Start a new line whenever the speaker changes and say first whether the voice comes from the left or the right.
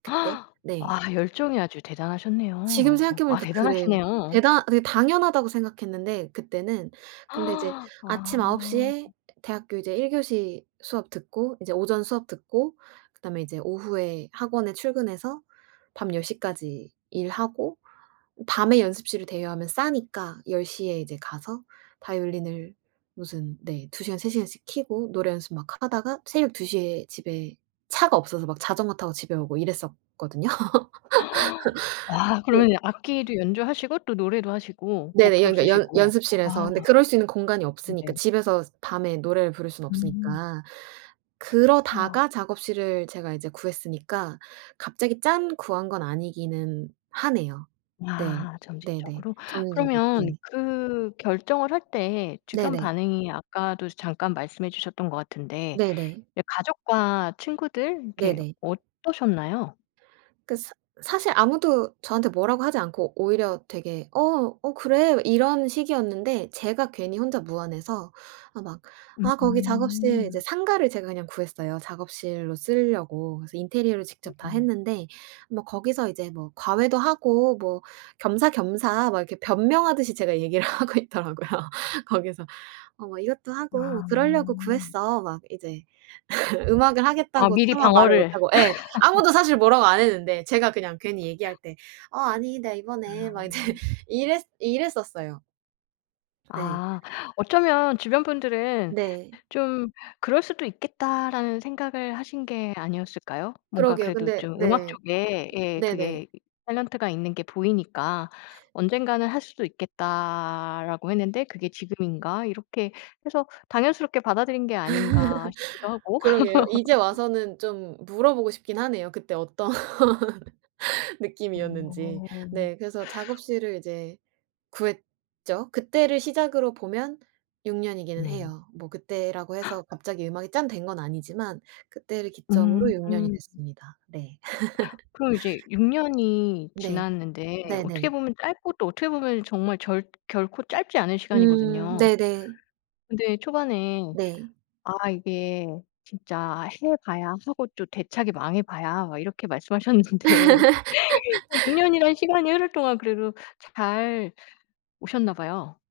right: 그때 네.
left: 아 열정이 아주
right: 지금
left: 대단하셨네요.
right: 생각해
left: 아
right: 보니까 그래요.
left: 대단하시네요.
right: 대단 그게 당연하다고 생각했는데 그때는. 근데 이제 아침 9
left: 아.
right: 시에 대학교 이제 1 교시 수업 듣고 이제 오전 수업 듣고 그다음에 이제 오후에 학원에 출근해서 밤 10 시까지 일하고 밤에 연습실을 대여하면 싸니까 10 시에 이제 가서 바이올린을 무슨 네, 2 시간 3 시간씩 켜고 노래 연습 막 하다가 새벽 2 시에 집에 차가 없어서 막 자전거 타고 집에 오고 이랬었거든요.
left: 와
right: 네.
left: 그러면 악기도 연주하시고 또 노래도 하시고
right: 네네.
left: 곡도
right: 연 그러니까 연
left: 쓰시고.
right: 연습실에서.
left: 아.
right: 근데 그럴 수 있는 공간이 없으니까,
left: 네네.
right: 집에서 밤에 노래를 부를 수는
left: 음.
right: 없으니까.
left: 와.
right: 그러다가 작업실을 제가 이제 구했으니까 갑자기 짠 구한 건 아니기는 하네요. 네.
left: 야
right: 네네.
left: 점진적으로.
right: 점진적으로
left: 그러면
right: 네.
left: 그 결정을 할 때 주변
right: 네네.
left: 반응이 아까도 이제 잠깐 말씀해 주셨던 것 같은데
right: 네네.
left: 이 가족과 친구들 이렇게
right: 네네.
left: 어떠셨나요?
right: 그 사 사실 아무도 저한테 뭐라고 하지 않고 오히려 되게 "어, 어 그래?" 이런 식이었는데 제가 괜히 혼자 무안해서 아 막 아 거기 작업실 이제
left: 으음.
right: 상가를 제가 그냥 구했어요. 작업실로 쓰려고. 그래서 인테리어를 직접 다
left: 으음.
right: 했는데 뭐 거기서 이제 뭐 "과외도 하고 뭐 겸사겸사." 막 이렇게 변명하듯이 제가 얘기를 하고 있더라고요. 거기서 "어 뭐 이것도 하고 뭐
left: 아.
right: 그러려고 구했어." 막 이제 음악을
left: 아
right: 하겠다고
left: 미리
right: 차마 말을
left: 방어를
right: 못하고 예. 아무도 사실 뭐라고 안 했는데 제가 그냥 괜히 얘기할 때 "어 아니 내가 이번에." 막 이제
left: 아.
right: 이랬 이랬었어요. 네.
left: 아. 어쩌면 주변 분들은
right: 네.
left: '좀 그럴 수도 있겠다.'라는 생각을 하신 게 아니었을까요? 뭔가
right: 그러게요.
left: 그래도
right: 근데
left: 좀 음악
right: 네.
left: 쪽에 예
right: 네네.
left: 그게 이 탤런트가 있는 게 보이니까 '언젠가는 할 수도 있겠다.'라고 했는데 '그게 지금인가?' 이렇게 해서 '당연스럽게 받아들인 게 아닌가.' 싶기도 하고.
right: 그러게요. 이제 와서는 좀 물어보고 싶긴 하네요. 그때 어떤 느낌이었는지.
left: 어.
right: 네. 그래서 작업실을 이제 구했죠. 그때를 시작으로 보면 6 년이기는
left: 네.
right: 해요. 뭐 그때라고 해서 갑자기 음악이 짠 된 건 아니지만 그때를
left: 음.
right: 기점으로 6 년이 됐습니다. 네.
left: 그럼 이제 6 년이
right: 네.
left: 지났는데 어떻게
right: 네네.
left: 보면 짧고 또 어떻게 보면 정말 절 결코 짧지 않은
right: 음
left: 시간이거든요.
right: 네네.
left: 근데 초반에
right: 네.
left: 아 이게 "진짜 해 봐야 하고 또 대차게 망해 봐야." 막 이렇게 말씀하셨는데 어 6 년이란 시간이 흐를 동안 그래도 잘 오셨나 봐요.